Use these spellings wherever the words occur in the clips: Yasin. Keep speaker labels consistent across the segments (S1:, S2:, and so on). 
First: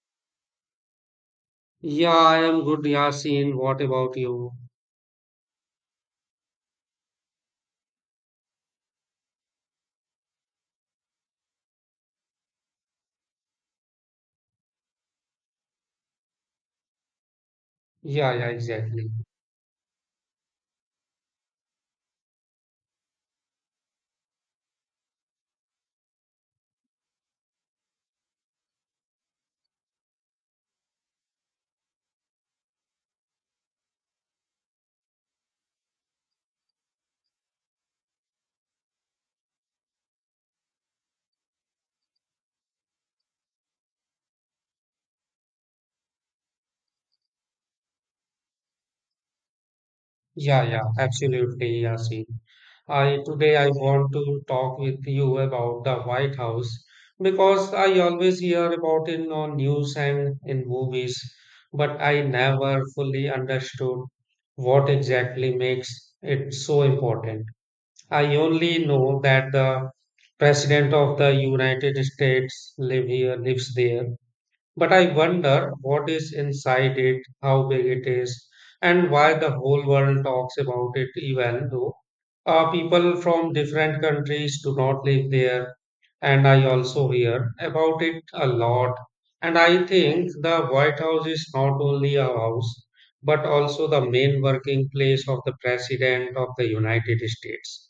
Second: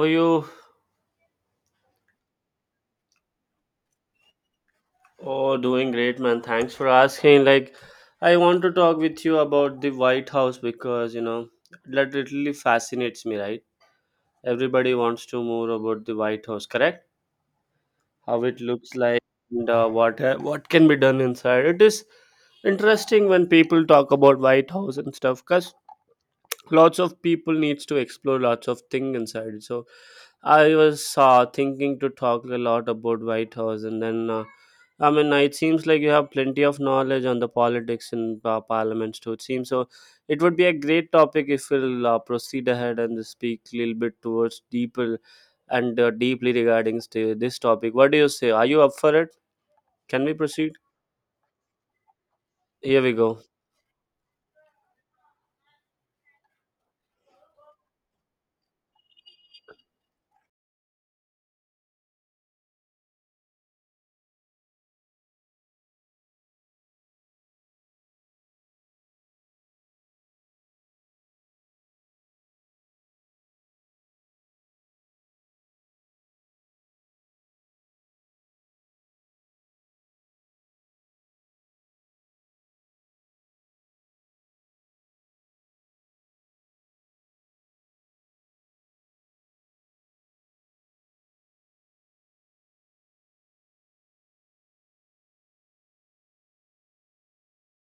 S1: How are you?
S2: Yeah, I am good, Yasin. What about you?
S1: Oh, doing great, man. Thanks for asking. I want to talk with you about the White House because, that literally fascinates me, right? Everybody wants to more about the White House, correct?
S2: Yeah,
S1: How
S2: yeah,
S1: it looks
S2: exactly.
S1: like and what can be done inside. It is interesting when people talk about White House and stuff, cause lots of people needs to explore lots of thing inside so I was thinking to talk a lot about white house and then I mean it seems like you have plenty of knowledge on the politics and parliaments too it seems so it would be a great topic if we'll proceed ahead and speak a little bit towards deeper and deeply regarding this topic. What do you say, are you up for it, can we
S2: Yeah,
S1: proceed?
S2: yeah, absolutely, Yasin.
S1: Here we
S2: I
S1: go.
S2: today I want to talk with you about the White House because I always hear about it on news and in movies, but I never fully understood what exactly makes it so important. I only know that the President of the United States live here, lives there, but I wonder what is inside it, how big it is, and why the whole world talks about it, even though people from different countries do not live there. And I also hear about it a lot. And I think the White House is not only a house, but also the main working place of the President of the United States,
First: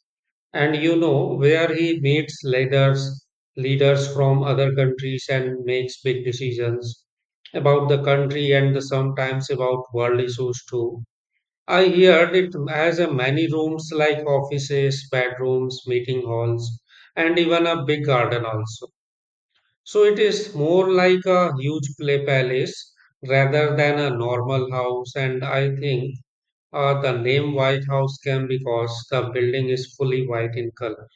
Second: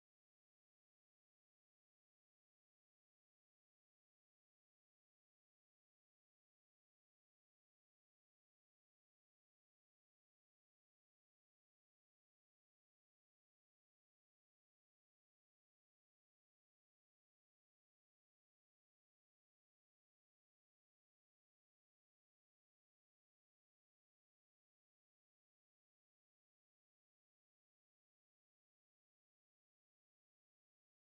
S2: and you know, where he meets leaders from other countries and makes big decisions about the country and the sometimes about world issues too. I heard it has a many rooms like offices, bedrooms, meeting halls, and even a big garden also. So it is more like a huge play palace rather than a normal house. And I think the name White House came because the building is fully white in color.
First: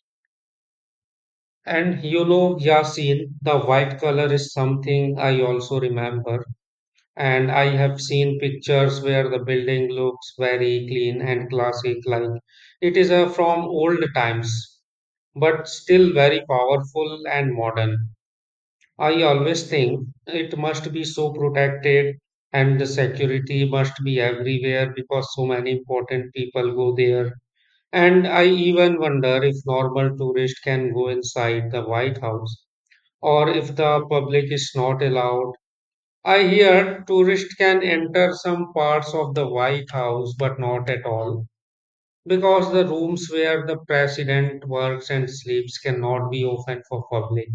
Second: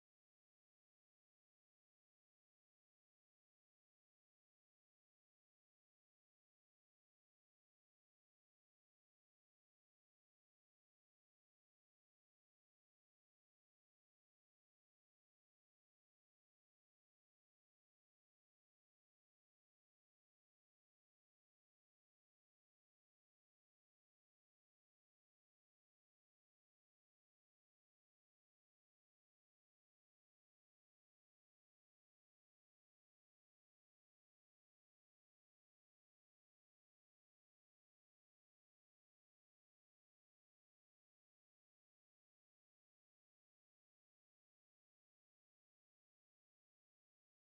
S2: And you know, Yasin, the white color is something I also remember. And I have seen pictures where the building looks very clean and classic, like it is from old times, but still very powerful and modern. I always think it must be so protected, and the security must be everywhere because so many important people go there. And I even wonder if normal tourists can go inside the White House or if the public is not allowed. I hear tourists can enter some parts of the White House, but not at all, because the rooms where the president works and sleeps cannot be open for public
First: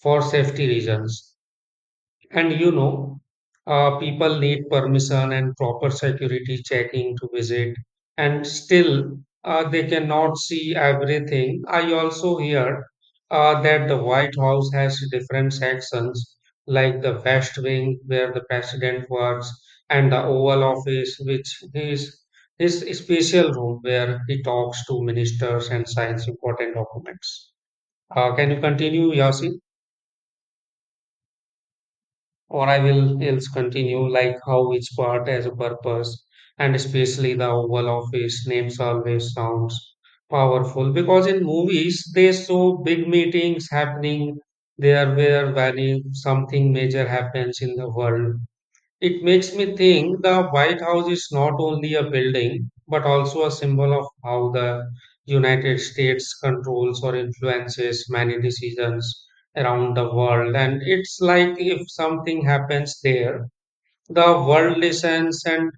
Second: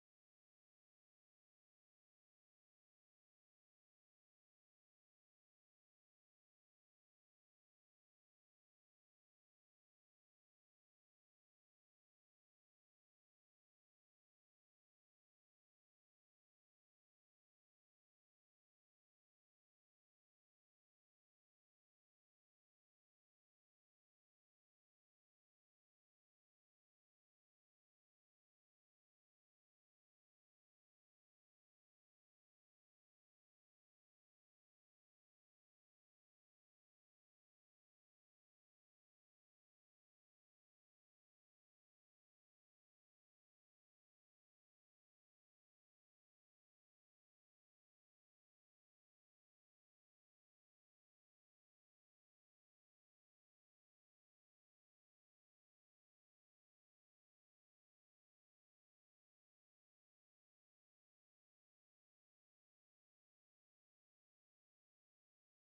S2: for safety reasons. And you know, people need permission and proper security checking to visit, and still they cannot see everything. I also hear that the White House has different sections, like the West Wing, where the president works, and the Oval Office, which is his special room where he talks to ministers and signs important documents. Can you continue, Yasin? Or I will else continue like how each part has a purpose, and especially the Oval Office names always sounds powerful because in movies they show big meetings happening there where when something major happens in the world. It makes me think the White House is not only a building, but also a symbol of how the United States controls or influences many decisions around the world. And it's like if something happens there, the world listens, and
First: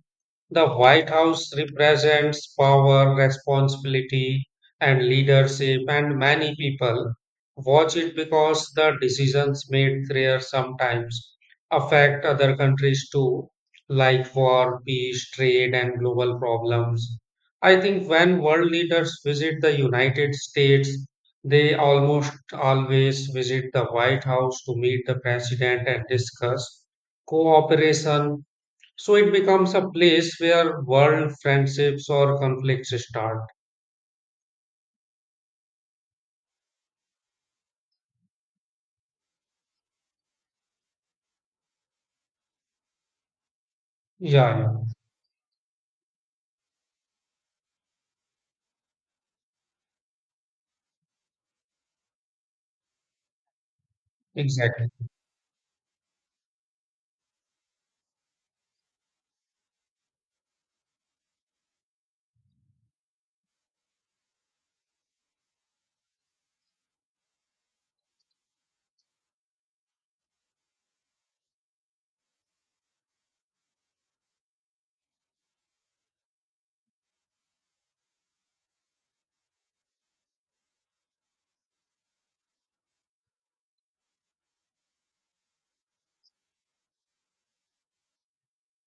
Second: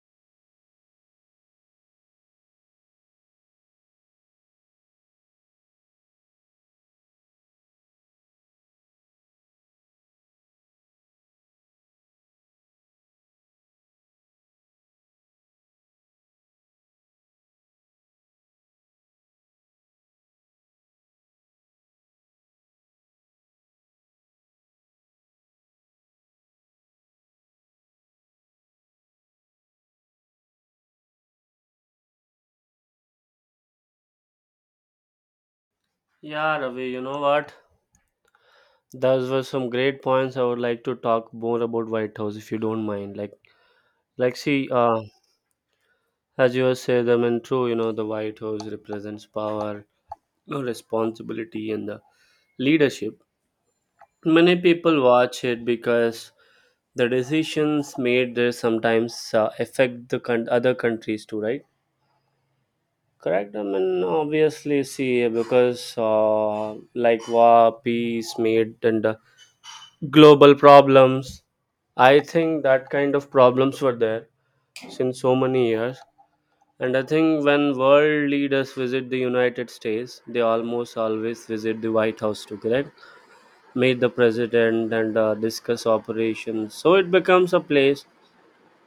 S2: the White House represents power, responsibility, and leadership, and many people watch it because the decisions made there sometimes affect other countries too, like war, peace, trade, and global problems. I think when world leaders visit the United States, they almost always visit the White House to meet the president and discuss cooperation, so it becomes a place where world friendships or conflicts start.
S1: Yeah, Ravi, you know what, those were some great points. I would like to talk more about White House if you don't mind. Like
S2: Yeah,
S1: see,
S2: yeah,
S1: as you said, I mean, true. You know, the White House represents power, you know, responsibility, and the leadership. Many
S2: exactly.
S1: people watch it because the decisions made there sometimes affect the other countries too, right? Correct. I mean, obviously, see, because like war, peace made, and global problems. I think that kind of problems were there since so many years. And I think when world leaders visit the United States, they almost always visit the White House to correct, meet the president and discuss operations. So it becomes a place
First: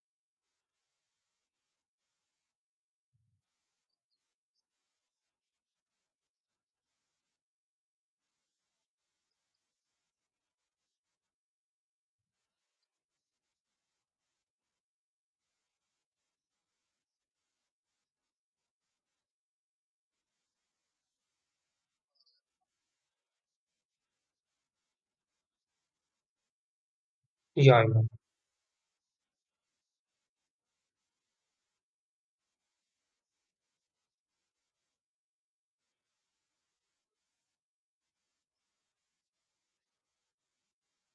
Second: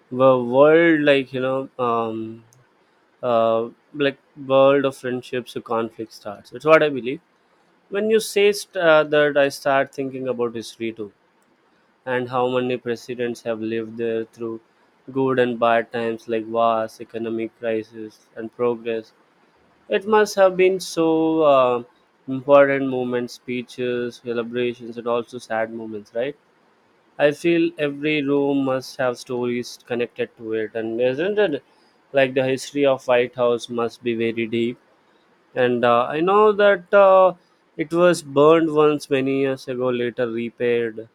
S1: where world, uh, like world of friendships, or conflict starts. It's what I believe. When you say that, I start thinking about history too and how many presidents have lived there through good and bad times like wars, economic crisis, and progress. It must have been so important moments, speeches, celebrations, and also sad moments, right? I feel
S2: Yeah, yeah,
S1: every room must have stories connected to it, and isn't it like the history of White House must be very deep? And I know that it was burned once many years ago, later repaired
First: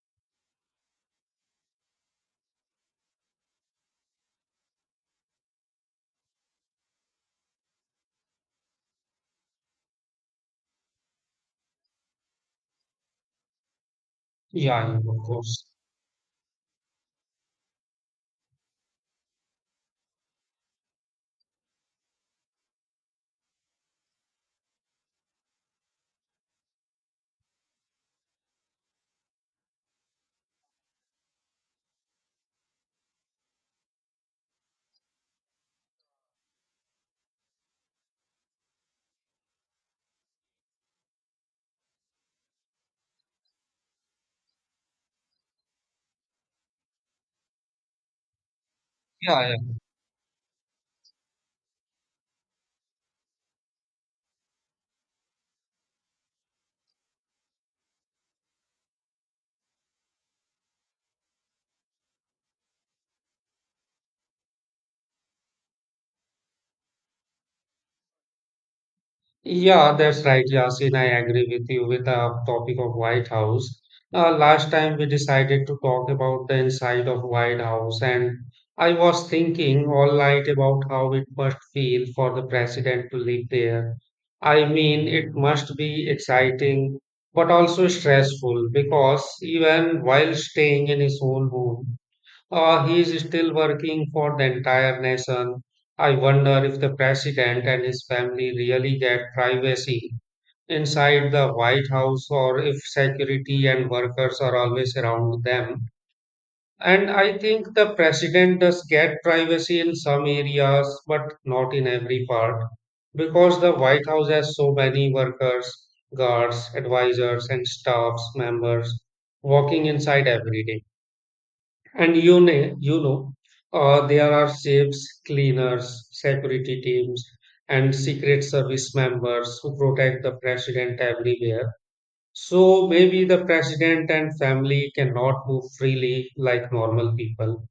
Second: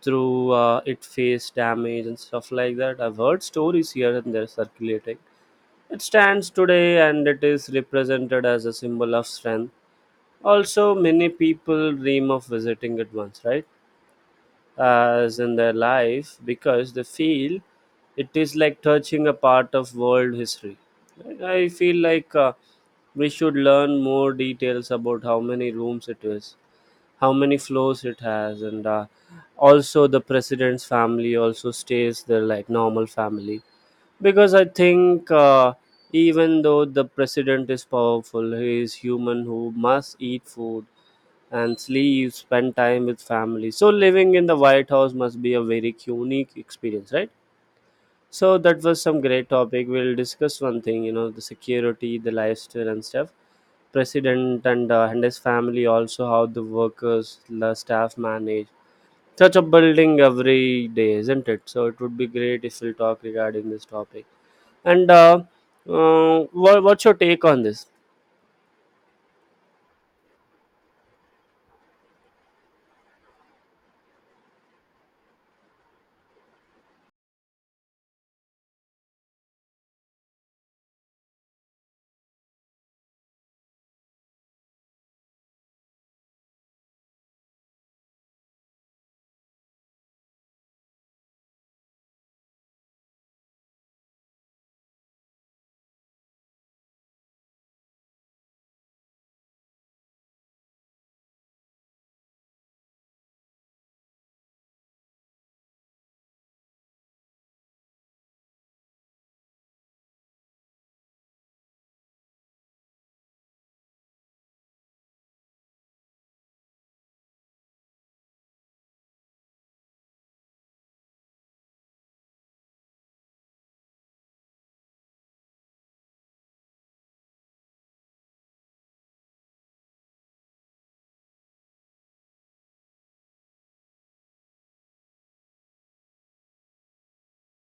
S1: through it face damage and stuff like that. I've heard stories here and there circulating. It stands today and it is represented as a symbol of strength. Also, many people dream of visiting it once, right?
S2: yeah, yeah, of
S1: As in
S2: course.
S1: their life, because they feel it is like touching a part of world history. I feel like we should learn more details about how many rooms it is, how many floors it has, and also the president's family also stays there like normal family because I think even though the president is powerful, he is human who must eat food and sleep, spend time with family. So living in the white house must be a very unique experience, right? So that was some
S2: Yeah,
S1: great
S2: yeah.
S1: topic. We'll discuss one thing, you know, the security, the lifestyle and stuff, president and his family also, how the workers, the staff manage such a building every day, isn't it? So it would be great if we'll talk regarding this topic and what's your take on this?
S2: Yeah, that's right, Yasin. I agree with you with the topic of White House. Last time we decided to talk about the inside of White House, and I was thinking all night about how it must feel for the president to live there. I mean, it must be exciting, but also stressful because even while staying in his own home, he is still working for the entire nation. I wonder if the president and his family really get privacy inside the White House or if security and workers are always around them. And I think the president does get privacy in some areas, but not in every part, because the White House has so many workers, guards, advisors, and staffs members walking inside every day. And you know, there are chefs, cleaners, security teams, and secret service members who protect the president everywhere. So maybe the president and family cannot move freely like normal people.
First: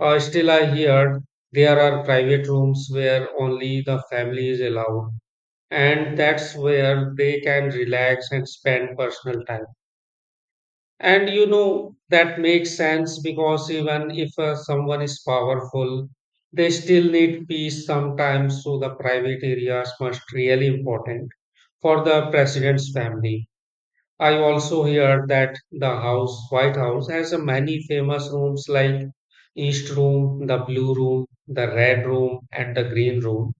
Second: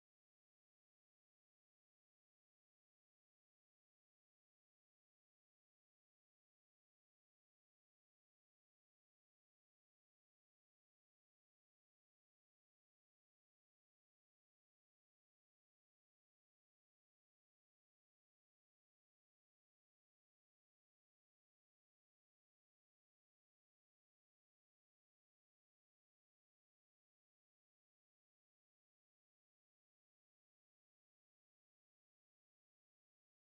S2: Still, I heard there are private rooms where only the family is allowed, and that's where they can relax and spend personal time. And you know, that makes sense because even if someone is powerful, they still need peace sometimes, so the private areas must really important for the president's family. I also hear that the house, White House, has a many famous rooms like East Room, the Blue Room, the Red Room, and the Green Room,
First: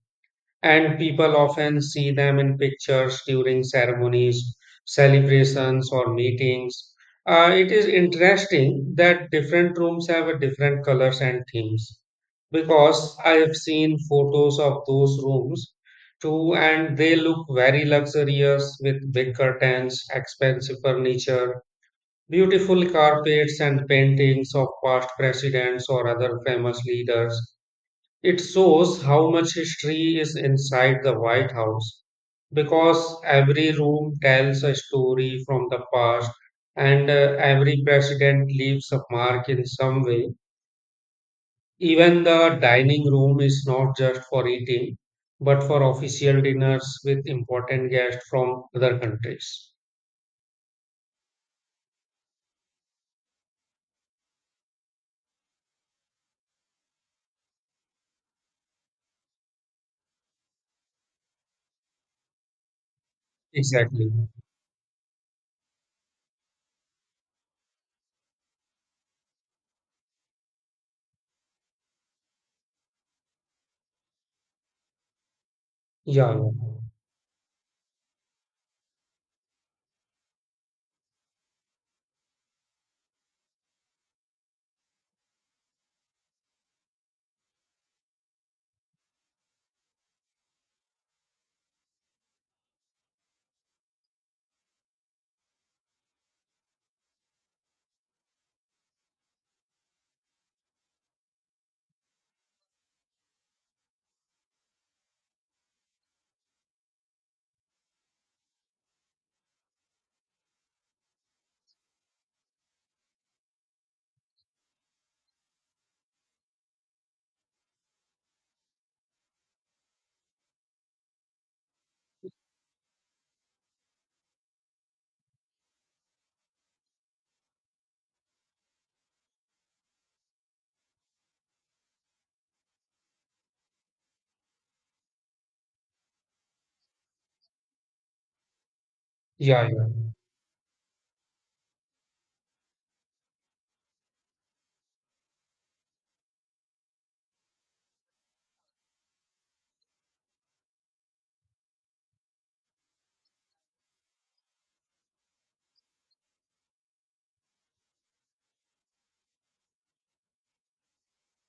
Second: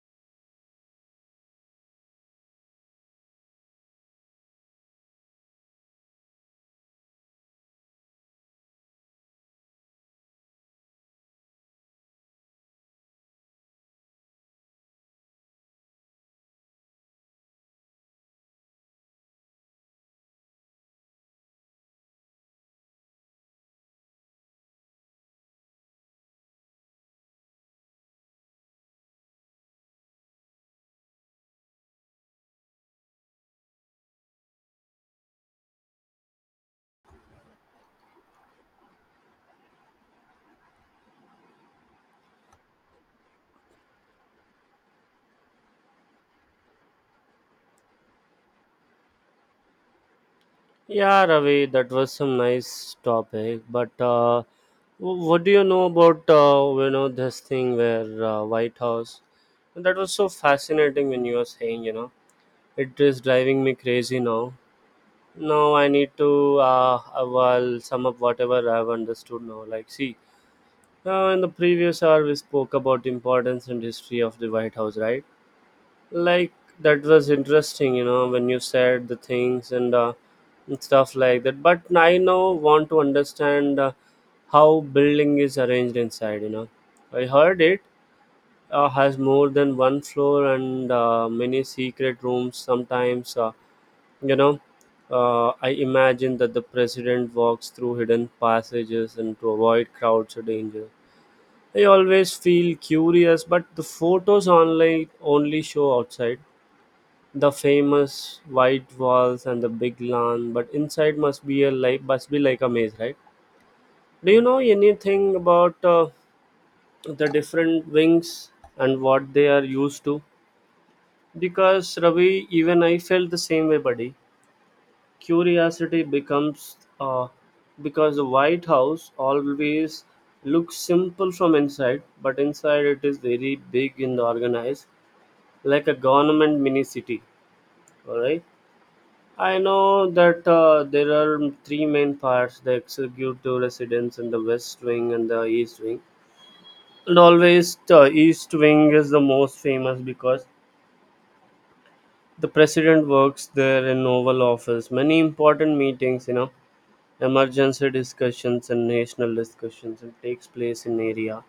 S2: and people often see them in pictures during ceremonies, celebrations, or meetings. It is interesting that different rooms have a different colors and themes because I have seen photos of those rooms too, and they look very luxurious with big curtains, expensive furniture, beautiful carpets, and paintings of past presidents or other famous leaders. It shows how much history is inside the White House because every room tells a story from the past, and every president leaves a mark in some way. Even the dining room is not just for eating, but for official dinners with important guests from other countries.
S1: Yeah, Ravi, that was some nice topic, but what do you know about you know this thing where white house? And that was so fascinating when you were saying, you know, it is driving me
S2: Exactly.
S1: crazy now. Now I need to well sum up whatever I've understood now. Like see, in the previous hour, we spoke about importance and history of the White House, right?
S2: Yeah,
S1: Like
S2: yeah.
S1: that was interesting, you know, when you said the things and stuff like that. But I now want to understand how building is arranged inside. You know, I heard it has more than one floor and many secret rooms. Sometimes, you know, I imagine that the president walks through hidden passages and to avoid crowds or danger. I always feel curious, but the photos online only show outside the famous white walls and the big lawn, but inside must be a like must be like a maze, right? Do you know anything about the different wings and what they are used to? Because Ravi, even I felt the same way, buddy. Curiosity becomes because the White House always looks simple from inside, but inside it is very big and organized like a government mini city. All right, I
S2: Yeah, yeah.
S1: know that there are three main parts, the executive residence and the west wing and the east wing. And always the east wing is the most famous because the president works there in oval office. Many important meetings, you know, emergency discussions and national discussions and takes place in area.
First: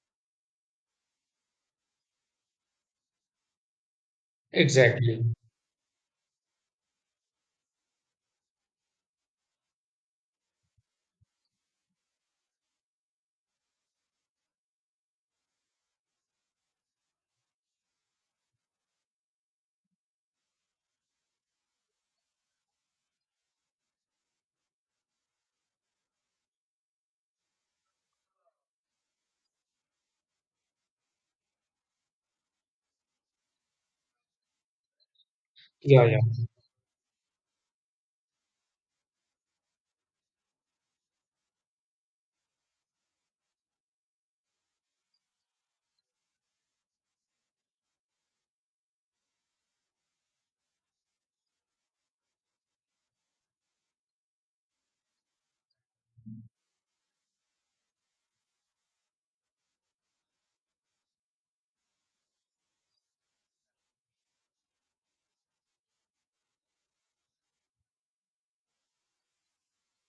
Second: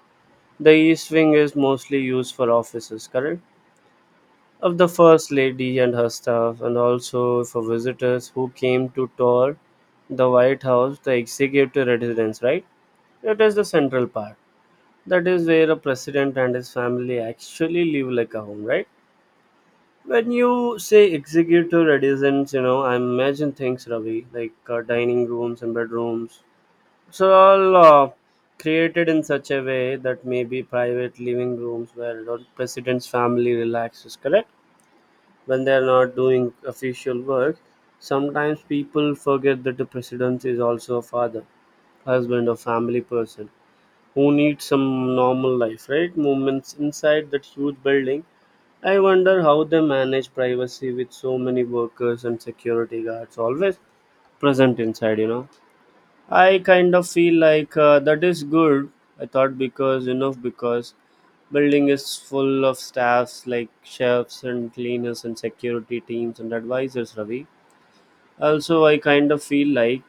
S1: The east wing is mostly used for offices, correct, of the
S2: Exactly.
S1: First Lady and her staff, and also for visitors who came to tour the White House, the executive residence, right? It is the central part. That is where a president and his family actually live like a home, right? When you say executive residence, you know, I imagine things, Ravi, like dining rooms and bedrooms. So all created in such a way that maybe private living rooms where the president's family relaxes, correct, when they are
S2: Yeah,
S1: not
S2: yeah.
S1: doing official work. Sometimes people forget that the president is also a father, husband, or family person who needs some normal life, right? Moments inside that huge building. I wonder how they manage privacy with so many workers and security guards always present inside, you know. I kind of feel like that is good. I thought because enough because building is full of staffs like chefs and cleaners and security teams and advisors, Ravi. Also, I kind of feel like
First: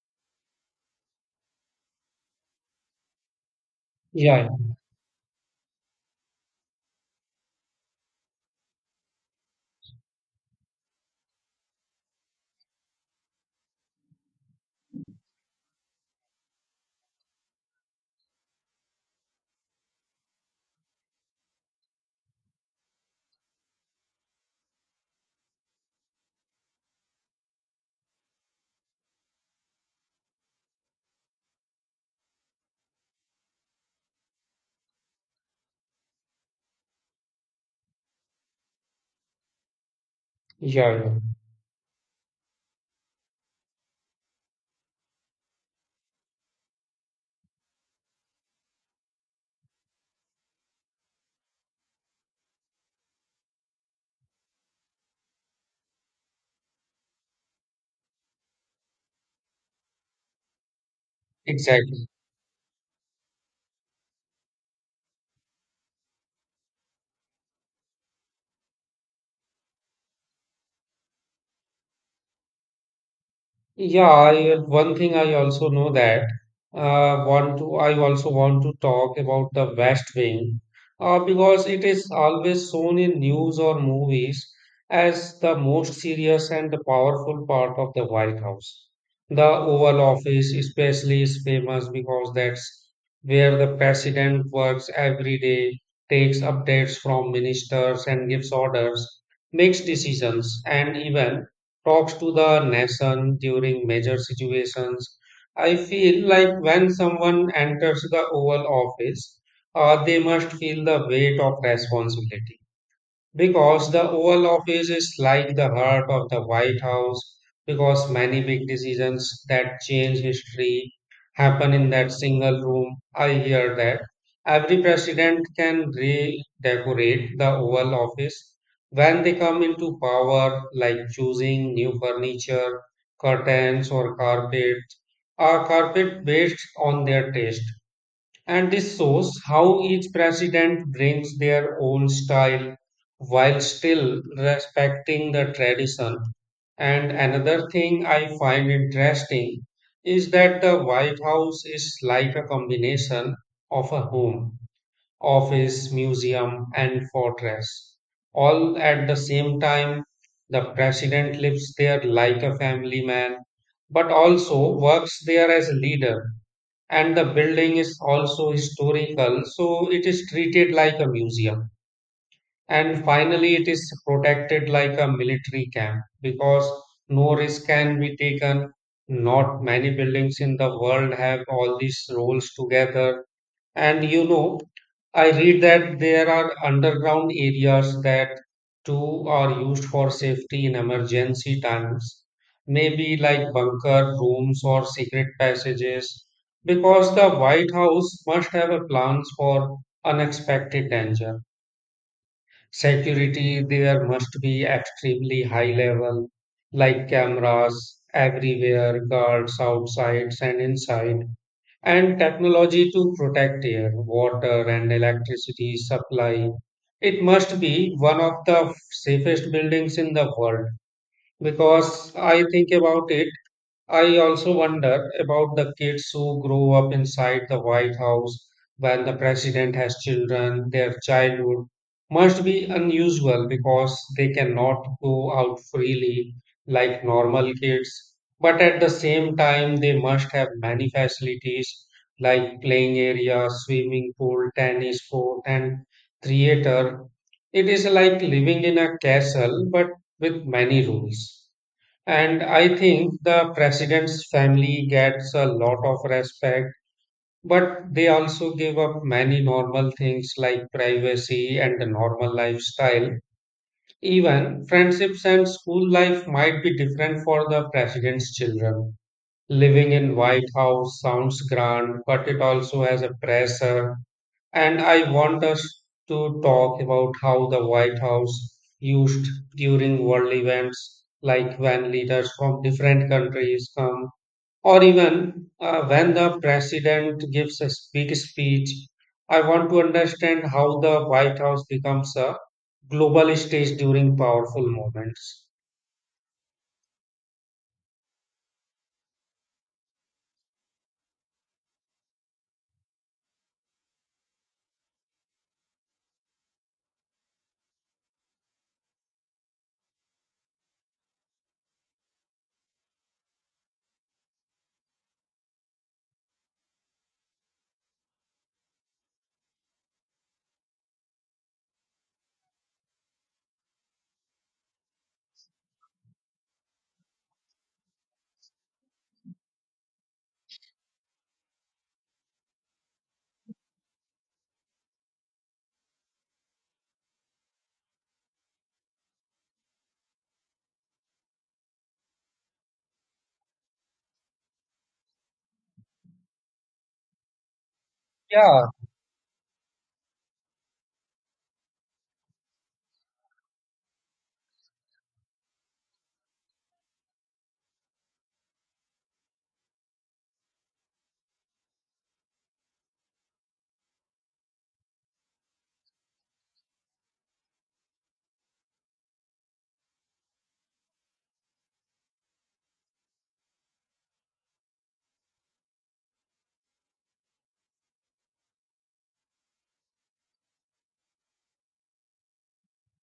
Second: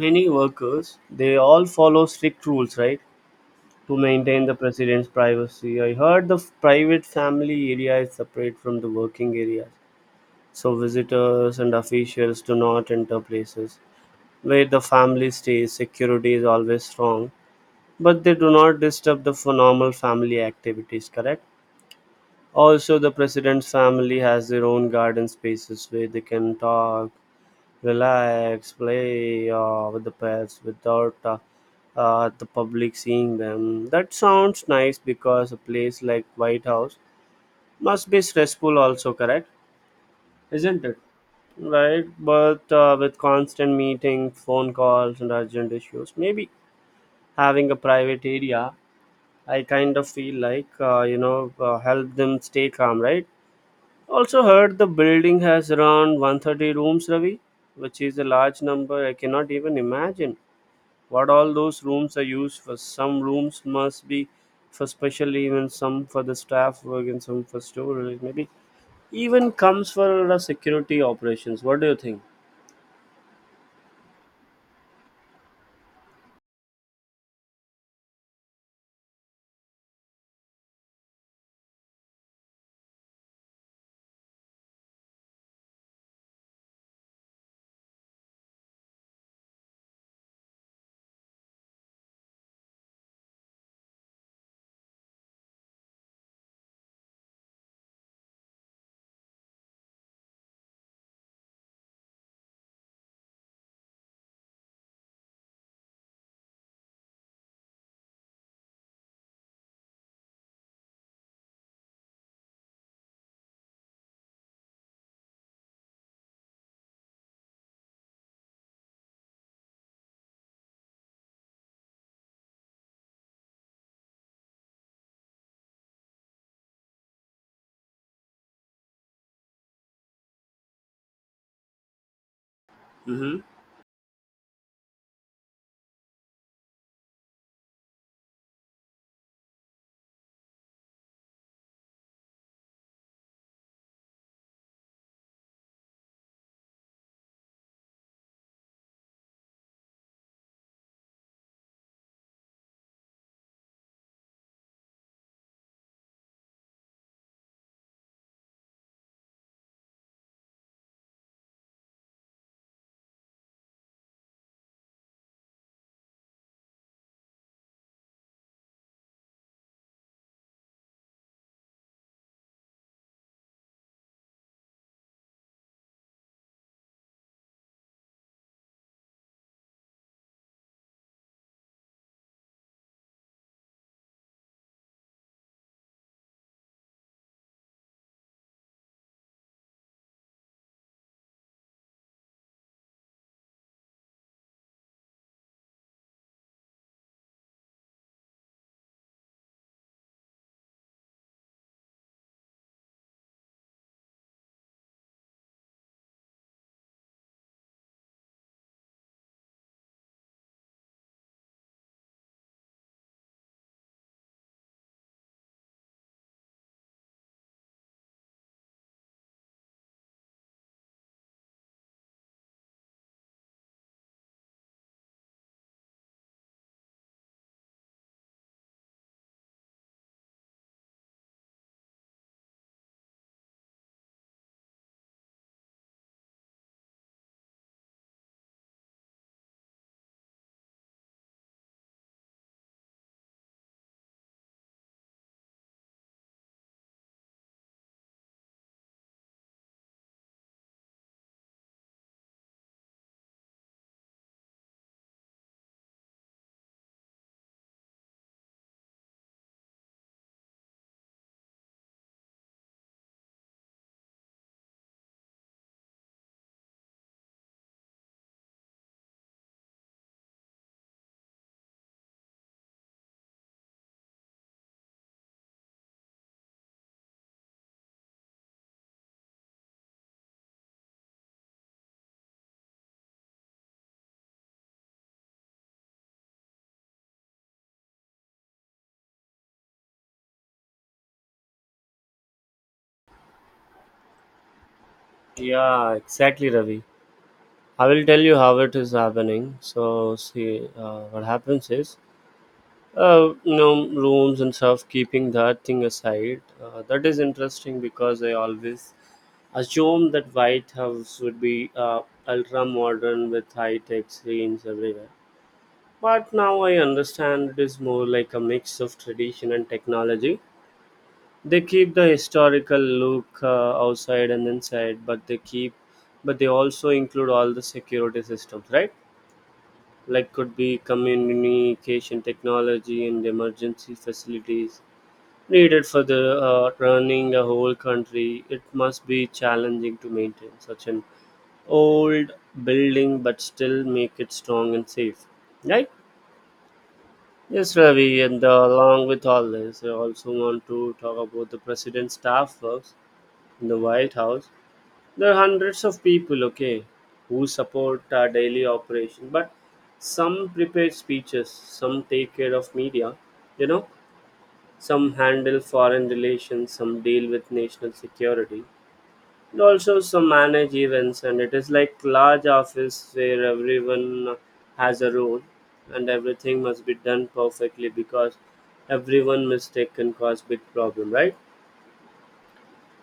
S1: many workers, they all follow strict rules, right, to
S2: Yeah,
S1: maintain the
S2: yeah.
S1: president's privacy. I heard the private family area is separate from the working areas, so visitors and officials do not enter places where the family stays. Security is always strong, but they do not disturb the for normal family activities, correct. Also, the president's family has their own garden spaces where they can talk, relax, play with the pets without the public seeing them. That sounds nice because a place like white house must be stressful also, correct, isn't
S2: Yeah,
S1: it,
S2: yeah.
S1: right? But with constant meeting phone calls and urgent issues, maybe having a private area, I kind of feel like, help them stay calm, right? Also, heard the building has around 130 rooms, Ravi, which is a large number. I cannot even imagine what all those
S2: Exactly.
S1: rooms are used for. Some rooms must be for special events, some for the staff work, and some for storage. Maybe even comes for the security operations. What do you think?
S2: One thing I also know that want to I also want to talk about the West Wing, because it is always shown in news or movies as the most serious and the powerful part of the White House. The Oval Office especially is famous because that's where the president works every day, takes updates from ministers and gives orders, makes decisions, and even talks to the nation during major situations. I feel like when someone enters the Oval Office, they must feel the weight of responsibility. Because the Oval Office is like the heart of the White House, because many big decisions that change history happen in that single room. I hear that every president can redecorate the Oval Office when they come into power, like choosing new furniture,
S1: Mm-hmm.
S2: curtains, or carpet based on their taste. And this shows how each president brings their own style while still respecting the tradition. And another thing I find interesting is that the White House is like a combination of a home, office, museum, and fortress. All at the same time, the president lives there like a family man, but also works there as a leader, and the building is also historical, so it is treated like a museum. And finally, it is protected like a military camp because no risk can be taken. Not many buildings in the world have all these roles together. And you know, I read that there are underground areas that too are used for safety in emergency times, maybe like bunker rooms or secret passages, because the White House must have a plans for unexpected danger. Security there must be extremely high level, like cameras everywhere, guards outside and inside, and technology to protect air, water, and electricity supply. It must be one of the safest buildings in the world because I think about it. I also wonder about the kids who grow up inside the White House when the president has children. Their childhood must be unusual because they cannot go out freely like normal kids. But at the same time, they must have many facilities like playing area, swimming pool, tennis court, and theater. It is like living in a castle but with many rules. And I think the president's family gets a lot of respect, but they also give up many normal things like privacy and a normal lifestyle. Even friendships and school life might be different for the president's children. Living in White House sounds grand, but it also has a pressure, and I want us to talk about how the White House used during world events, like when leaders from different countries come, or even when the president gives a big speech. I want to understand how the White House becomes a global stage during powerful moments.
S1: Yeah, exactly, Ravi. I will tell you how it is happening. So, see, what happens is you know rooms and stuff keeping that thing aside, that is interesting because I always assume that white house would be ultra modern with high tech screens everywhere. But now I understand it is more like a mix of tradition and technology. They keep the historical look outside and inside, but they keep, but they also include all the security systems, right, like could be communication technology and emergency facilities needed for the running the whole country. It must be challenging to maintain such an old building, but still make it strong and safe, right? Yes, Ravi, and
S2: Yeah,
S1: along with all this, I also want to talk about the president's staff works in the White House. There are hundreds of people, okay, who support our daily operation, but some prepare speeches, some take care of media, you know, some handle foreign relations, some deal with national security, and also some manage events. And it is like large office where everyone has a role, and everything must be done perfectly because everyone mistake can cause big problem, right?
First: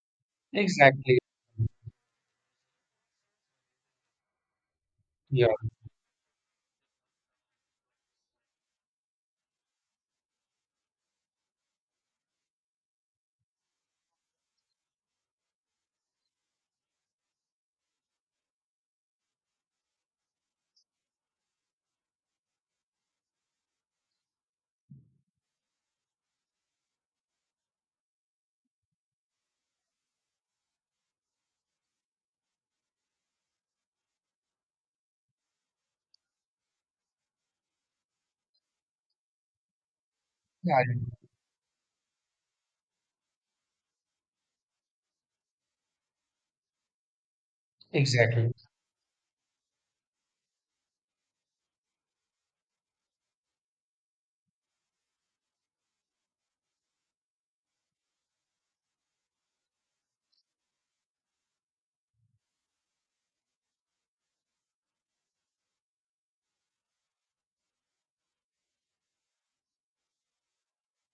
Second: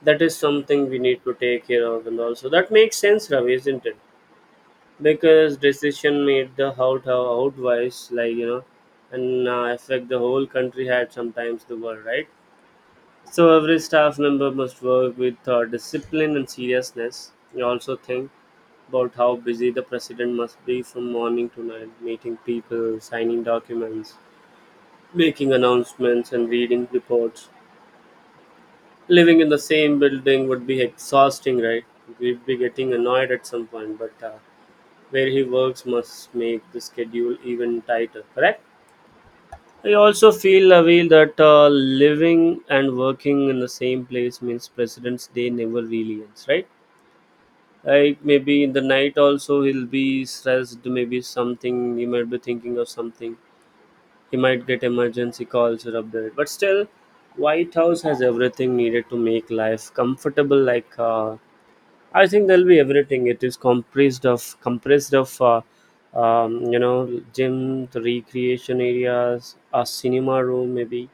S1: That is something we
S2: exactly.
S1: need to take care of, and also that makes sense, Ravi, isn't it?
S2: Yeah,
S1: Because decision made the out wise, like you know, and affect the whole country had sometimes the world, right? So every staff member must work with discipline and seriousness. You also think about how busy the president must be from morning to night, meeting people, signing documents, making announcements, and reading reports. Living in the same building would be exhausting, right? We'd be getting annoyed at some point, but where he works must make the schedule even tighter, correct? I also feel
S2: yeah,
S1: away
S2: yeah,
S1: that living and working in the same place means President's Day never really ends, right? Like
S2: exactly.
S1: maybe in the night also he'll be stressed, maybe something he might be thinking of something. He might get emergency calls or update. But still, White House has everything needed to make life comfortable. Like I think there'll be everything. It is compressed of you know gym, the recreation areas, a cinema room, maybe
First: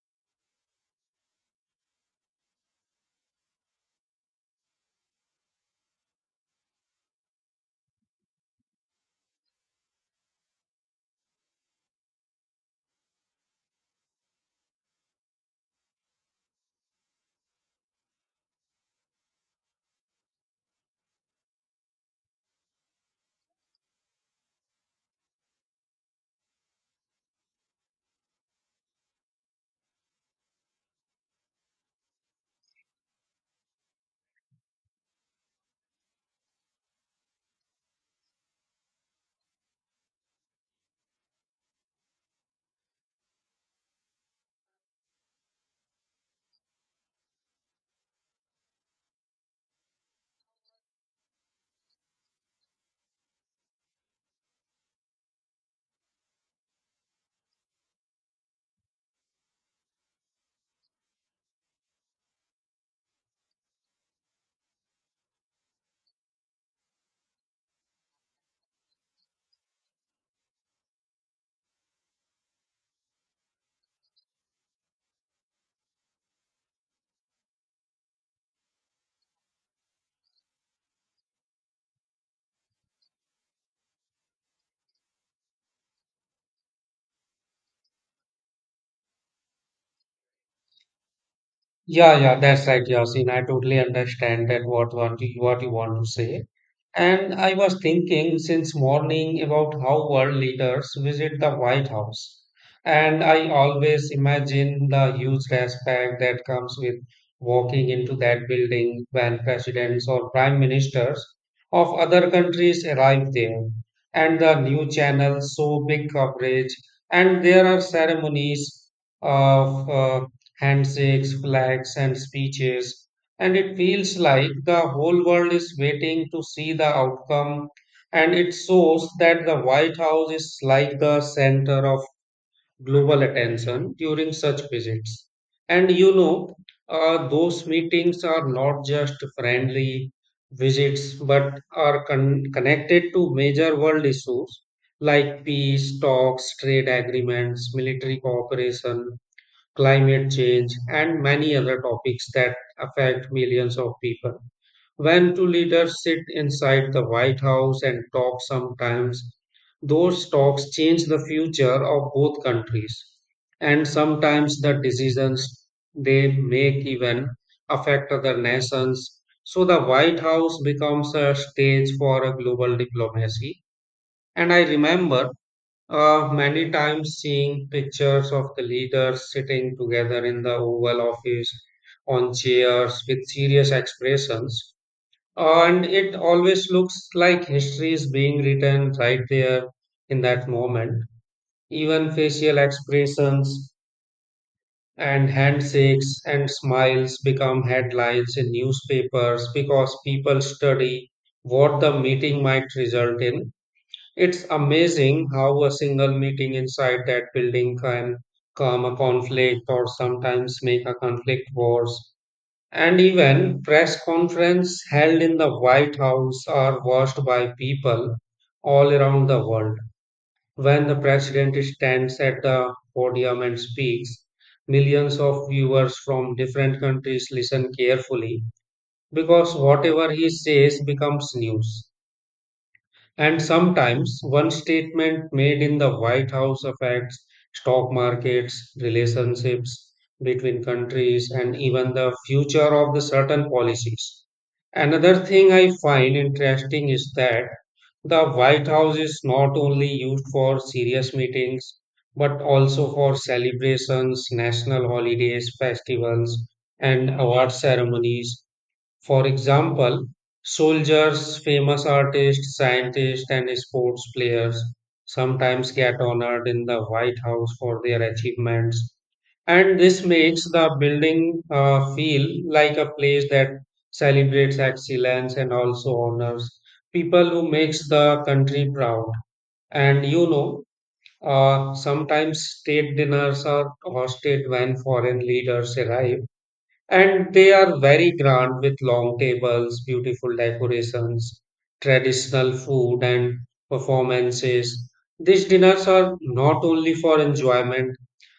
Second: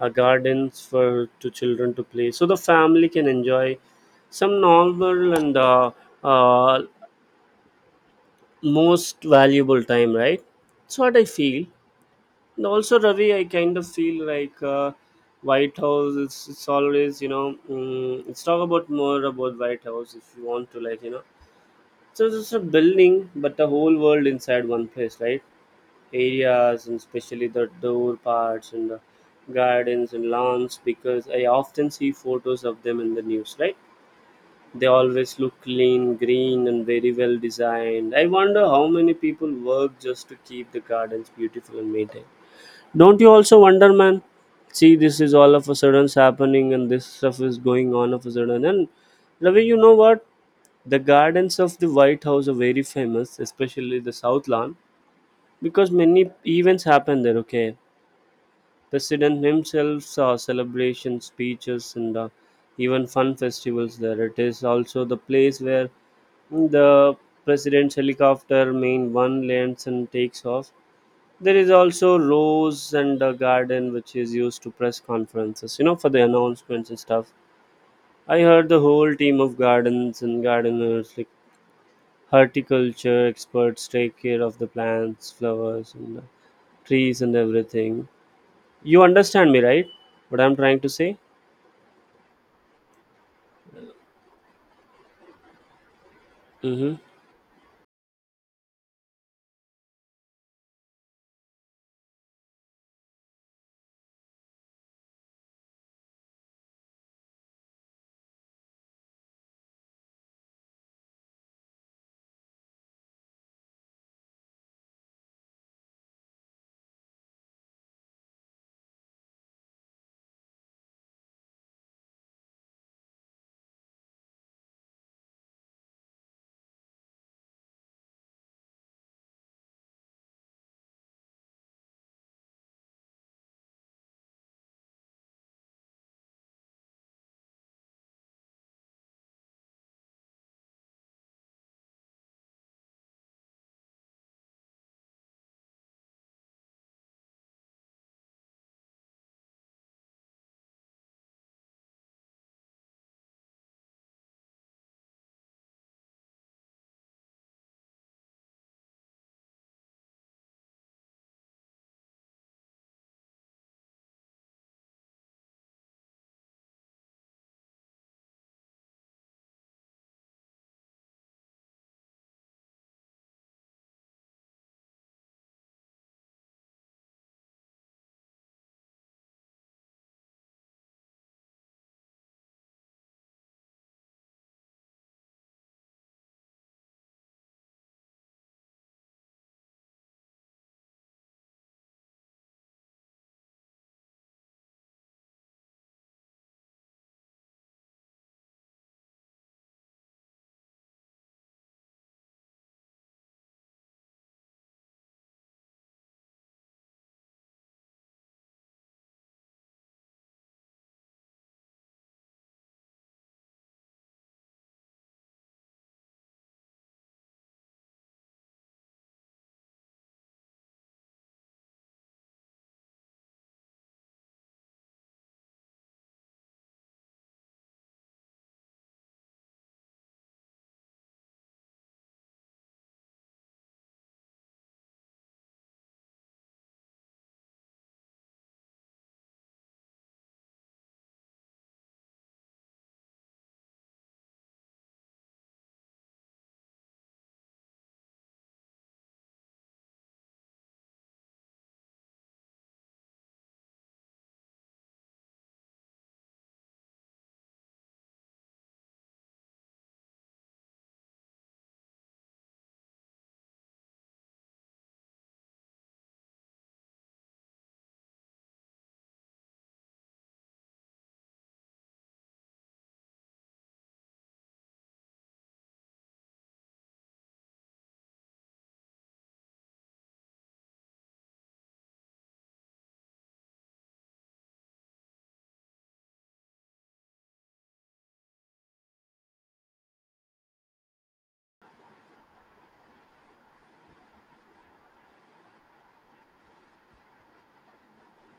S1: a gardens for to children to play, so the family can enjoy some normal and uh, most valuable time, right? That's what I feel. And also Ravi, I kind of feel like white house it's always, you know, let's talk about more about white house if you want to, like you know. So it's just a building, but the whole world inside one place, right? Areas and especially the door parts and the gardens and lawns, because I often see photos of them in the news, right? They always look clean, green, and very well designed. I wonder how many people work just to keep the gardens beautiful and maintained. Don't you also wonder, man? See, this is all of a sudden's happening, and this stuff is going on of a sudden. And Ravi, you know what, the gardens of the White House are very famous, especially the South Lawn, because many events happen there, okay, president himself saw celebrations, speeches, and even fun festivals there. It is also the place where the president's helicopter main one lands and takes off. There is also rose and a garden which is used to press conferences, you know, for the announcements and stuff. I heard the whole team of gardens and gardeners like horticulture experts take care of the plants, flowers, and trees and everything. You understand me, right, what I'm trying to say?
S2: Yeah, yeah, that's right, Yasin. I totally understand that what you want to say.
S1: Mm-hmm.
S2: And I was thinking since morning about how world leaders visit the White House. And I always imagine the huge respect that comes with walking into that building when presidents or prime ministers of other countries arrive there. And the new channels show big coverage, and there are ceremonies of handshakes, flags, and speeches, and it feels like the whole world is waiting to see the outcome, and it shows that the White House is like the center of global attention during such visits. And you know, those meetings are not just friendly visits, but are connected to major world issues like peace talks, trade agreements, military cooperation, climate change, and many other topics that affect millions of people. When two leaders sit inside the White House and talk sometimes, those talks change the future of both countries. And sometimes the decisions they make even affect other nations. So the White House becomes a stage for a global diplomacy. And I remember many times seeing pictures of the leaders sitting together in the Oval Office on chairs with serious expressions. And it always looks like history is being written right there in that moment. Even facial expressions and handshakes and smiles become headlines in newspapers because people study what the meeting might result in. It's amazing how a single meeting inside that building can calm a conflict or sometimes make a conflict worse. And even press conferences held in the White House are watched by people all around the world. When the president stands at the podium and speaks, millions of viewers from different countries listen carefully because whatever he says becomes news. And sometimes one statement made in the White House affects stock markets, relationships between countries, and even the future of the certain policies. Another thing I find interesting is that the White House is not only used for serious meetings, but also for celebrations, national holidays, festivals, and award ceremonies. For example, soldiers, famous artists, scientists, and sports players sometimes get honored in the White House for their achievements. And this makes the building feel like a place that celebrates excellence and also honors people who makes the country proud. And you know, sometimes state dinners are hosted when foreign leaders arrive, and they are very grand with long tables, beautiful decorations, traditional food, and performances. These dinners are not only for enjoyment,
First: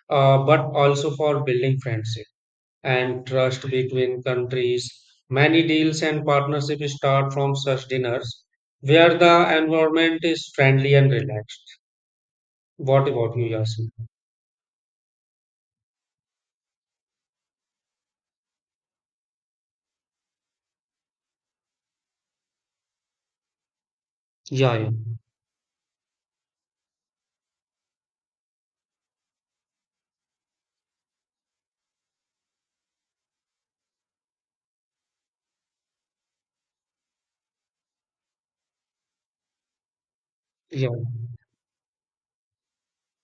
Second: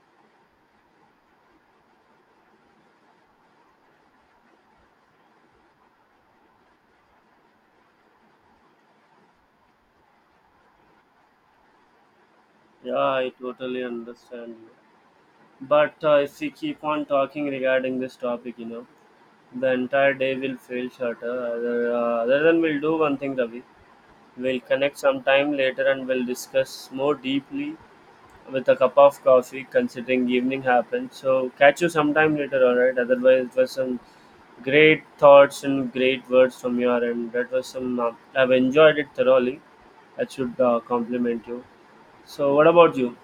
S2: but also for building friendship and trust between countries. Many deals and partnerships start from such dinners where the environment is friendly and relaxed. What
S1: Yeah, I
S2: about you,
S1: totally
S2: Yasin?
S1: understand you. But if we keep on talking regarding this topic, you know, the entire day will feel shorter, other than we'll do one thing, Ravi, we'll
S2: Yeah, yeah.
S1: connect sometime later and we'll discuss more deeply with a cup of coffee considering evening happened. So catch you sometime later, all right? Otherwise, it was some great thoughts and great words from your end. That was some. I've enjoyed it thoroughly. I should
S2: Yeah.
S1: compliment you. So, what about you?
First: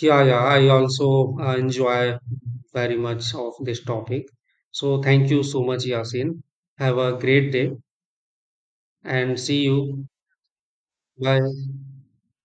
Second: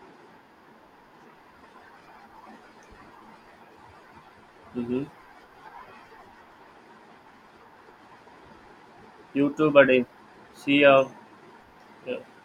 S2: Yeah, yeah, I also enjoy very much of this topic. So
S1: Mm-hmm.
S2: thank you so much, Yasin. Have a great day and
S1: You
S2: see
S1: too, buddy.
S2: you.
S1: See ya.
S2: Bye.
S1: Yeah.